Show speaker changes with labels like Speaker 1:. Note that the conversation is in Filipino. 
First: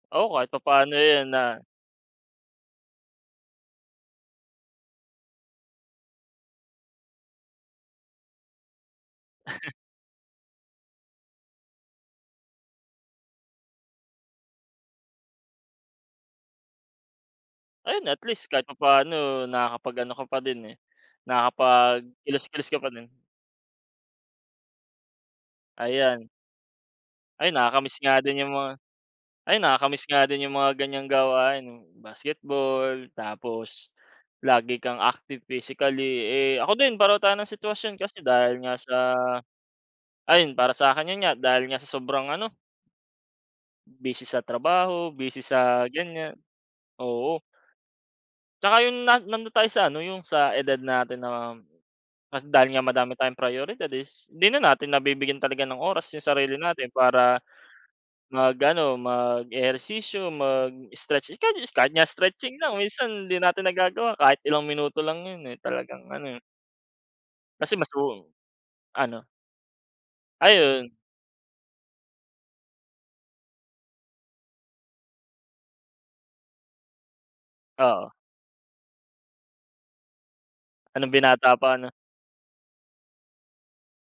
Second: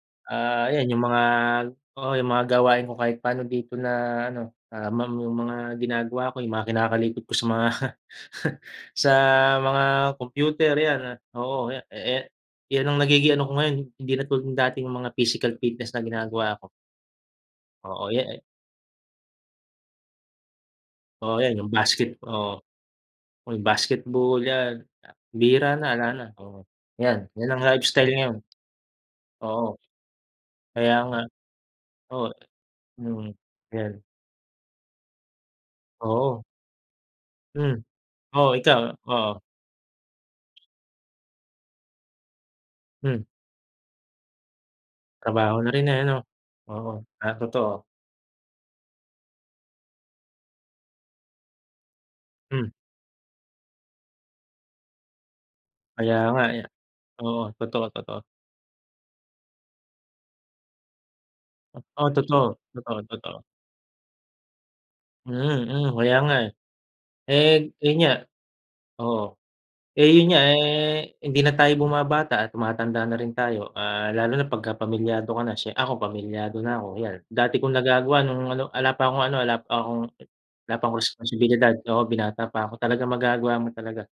Speaker 1: Oo, kahit
Speaker 2: Ah, ayan
Speaker 1: papaano,
Speaker 2: yung mga,
Speaker 1: eh, 'yun na.
Speaker 2: oo, yung mga gawain ko kahit paano dito na ano, ah, mamu mga ginagawa ko yung mga kinakalikot ko sa mga sa mga kompyuter, yan, oo, eh, eh, yan ang nagiging ano ko ngayon, hindi na tulad dating mga physical fitness na ginagawa ko.
Speaker 1: Ayun,
Speaker 2: Oo,
Speaker 1: at
Speaker 2: yan, eh.
Speaker 1: least kahit papaano nakakapag-ano ka pa din, eh,
Speaker 2: Oo, yan yung basket oo.
Speaker 1: nakapag-kilos-kilos ka pa din.
Speaker 2: O basketball yan, ah bihira na, 'ala na,
Speaker 1: Ayan.
Speaker 2: oo. Yan yan
Speaker 1: Ay,
Speaker 2: ang
Speaker 1: nakakamiss
Speaker 2: lifestyle
Speaker 1: nga
Speaker 2: ngayon.
Speaker 1: din yung mga ay
Speaker 2: Oo.
Speaker 1: nakakamiss nga din yung mga
Speaker 2: Kaya
Speaker 1: ganyang
Speaker 2: nga!
Speaker 1: gawain, eh,
Speaker 2: Oo, eh.
Speaker 1: basketball,
Speaker 2: Mm.
Speaker 1: tapos
Speaker 2: Yan.
Speaker 1: lagi kang active physically,
Speaker 2: Oo.
Speaker 1: eh. Ako din pareho tayo ng
Speaker 2: Hmm.
Speaker 1: sitwasyon. Kasi,
Speaker 2: Oo,
Speaker 1: dahil nga
Speaker 2: ikaw,
Speaker 1: sa
Speaker 2: oo.
Speaker 1: ayun para sa'kin, yun nga, dahil nga sa sobrang ano
Speaker 2: Hmm.
Speaker 1: Busy sa trabaho, busy
Speaker 2: Trabaho na
Speaker 1: sa
Speaker 2: rin, eh, ano?
Speaker 1: ganyan,
Speaker 2: Oo, ah,
Speaker 1: oo.
Speaker 2: totoo.
Speaker 1: Tsaka, yung na nandon tayo sa ano yung sa edad natin na dahil
Speaker 2: Hmm.
Speaker 1: nga madami tayong prioridad is 'di na natin nabibigyan talaga ng oras
Speaker 2: Kaya
Speaker 1: yung
Speaker 2: nga,
Speaker 1: sarili
Speaker 2: eh.
Speaker 1: natin
Speaker 2: Oo,
Speaker 1: para
Speaker 2: totoo, totoo.
Speaker 1: mag-ano mag-ehersisyo, mag-stretch uh, kahit nga
Speaker 2: Oh,
Speaker 1: stretching
Speaker 2: totoo,
Speaker 1: lang
Speaker 2: totoo,
Speaker 1: minsan hindi
Speaker 2: totoo.
Speaker 1: natin nagagawa kahit ilang minuto lang yun, eh.
Speaker 2: Mm, mm,
Speaker 1: Talagang
Speaker 2: kaya nga,
Speaker 1: ano, eh
Speaker 2: eh. Eh,
Speaker 1: Kasi, mas
Speaker 2: yun nga.
Speaker 1: uu
Speaker 2: Oo,
Speaker 1: ano?
Speaker 2: eh, yun nga,
Speaker 1: Ayun.
Speaker 2: eh, hindi na tayo bumabata at tumatanda na rin tayo. Ah, lalo na 'pagkapamilyado ka na. Siye ako pamilyado na ako. Ayan, dati kong
Speaker 1: Oo.
Speaker 2: nagagawa nung ano, 'ala pa akong ano ala pa akong, wala pa
Speaker 1: Ah,
Speaker 2: akong
Speaker 1: no'ng binata
Speaker 2: responsibilidad.
Speaker 1: pa, ano?
Speaker 2: Oo, binata pa ako, talagang magagawa mo talaga.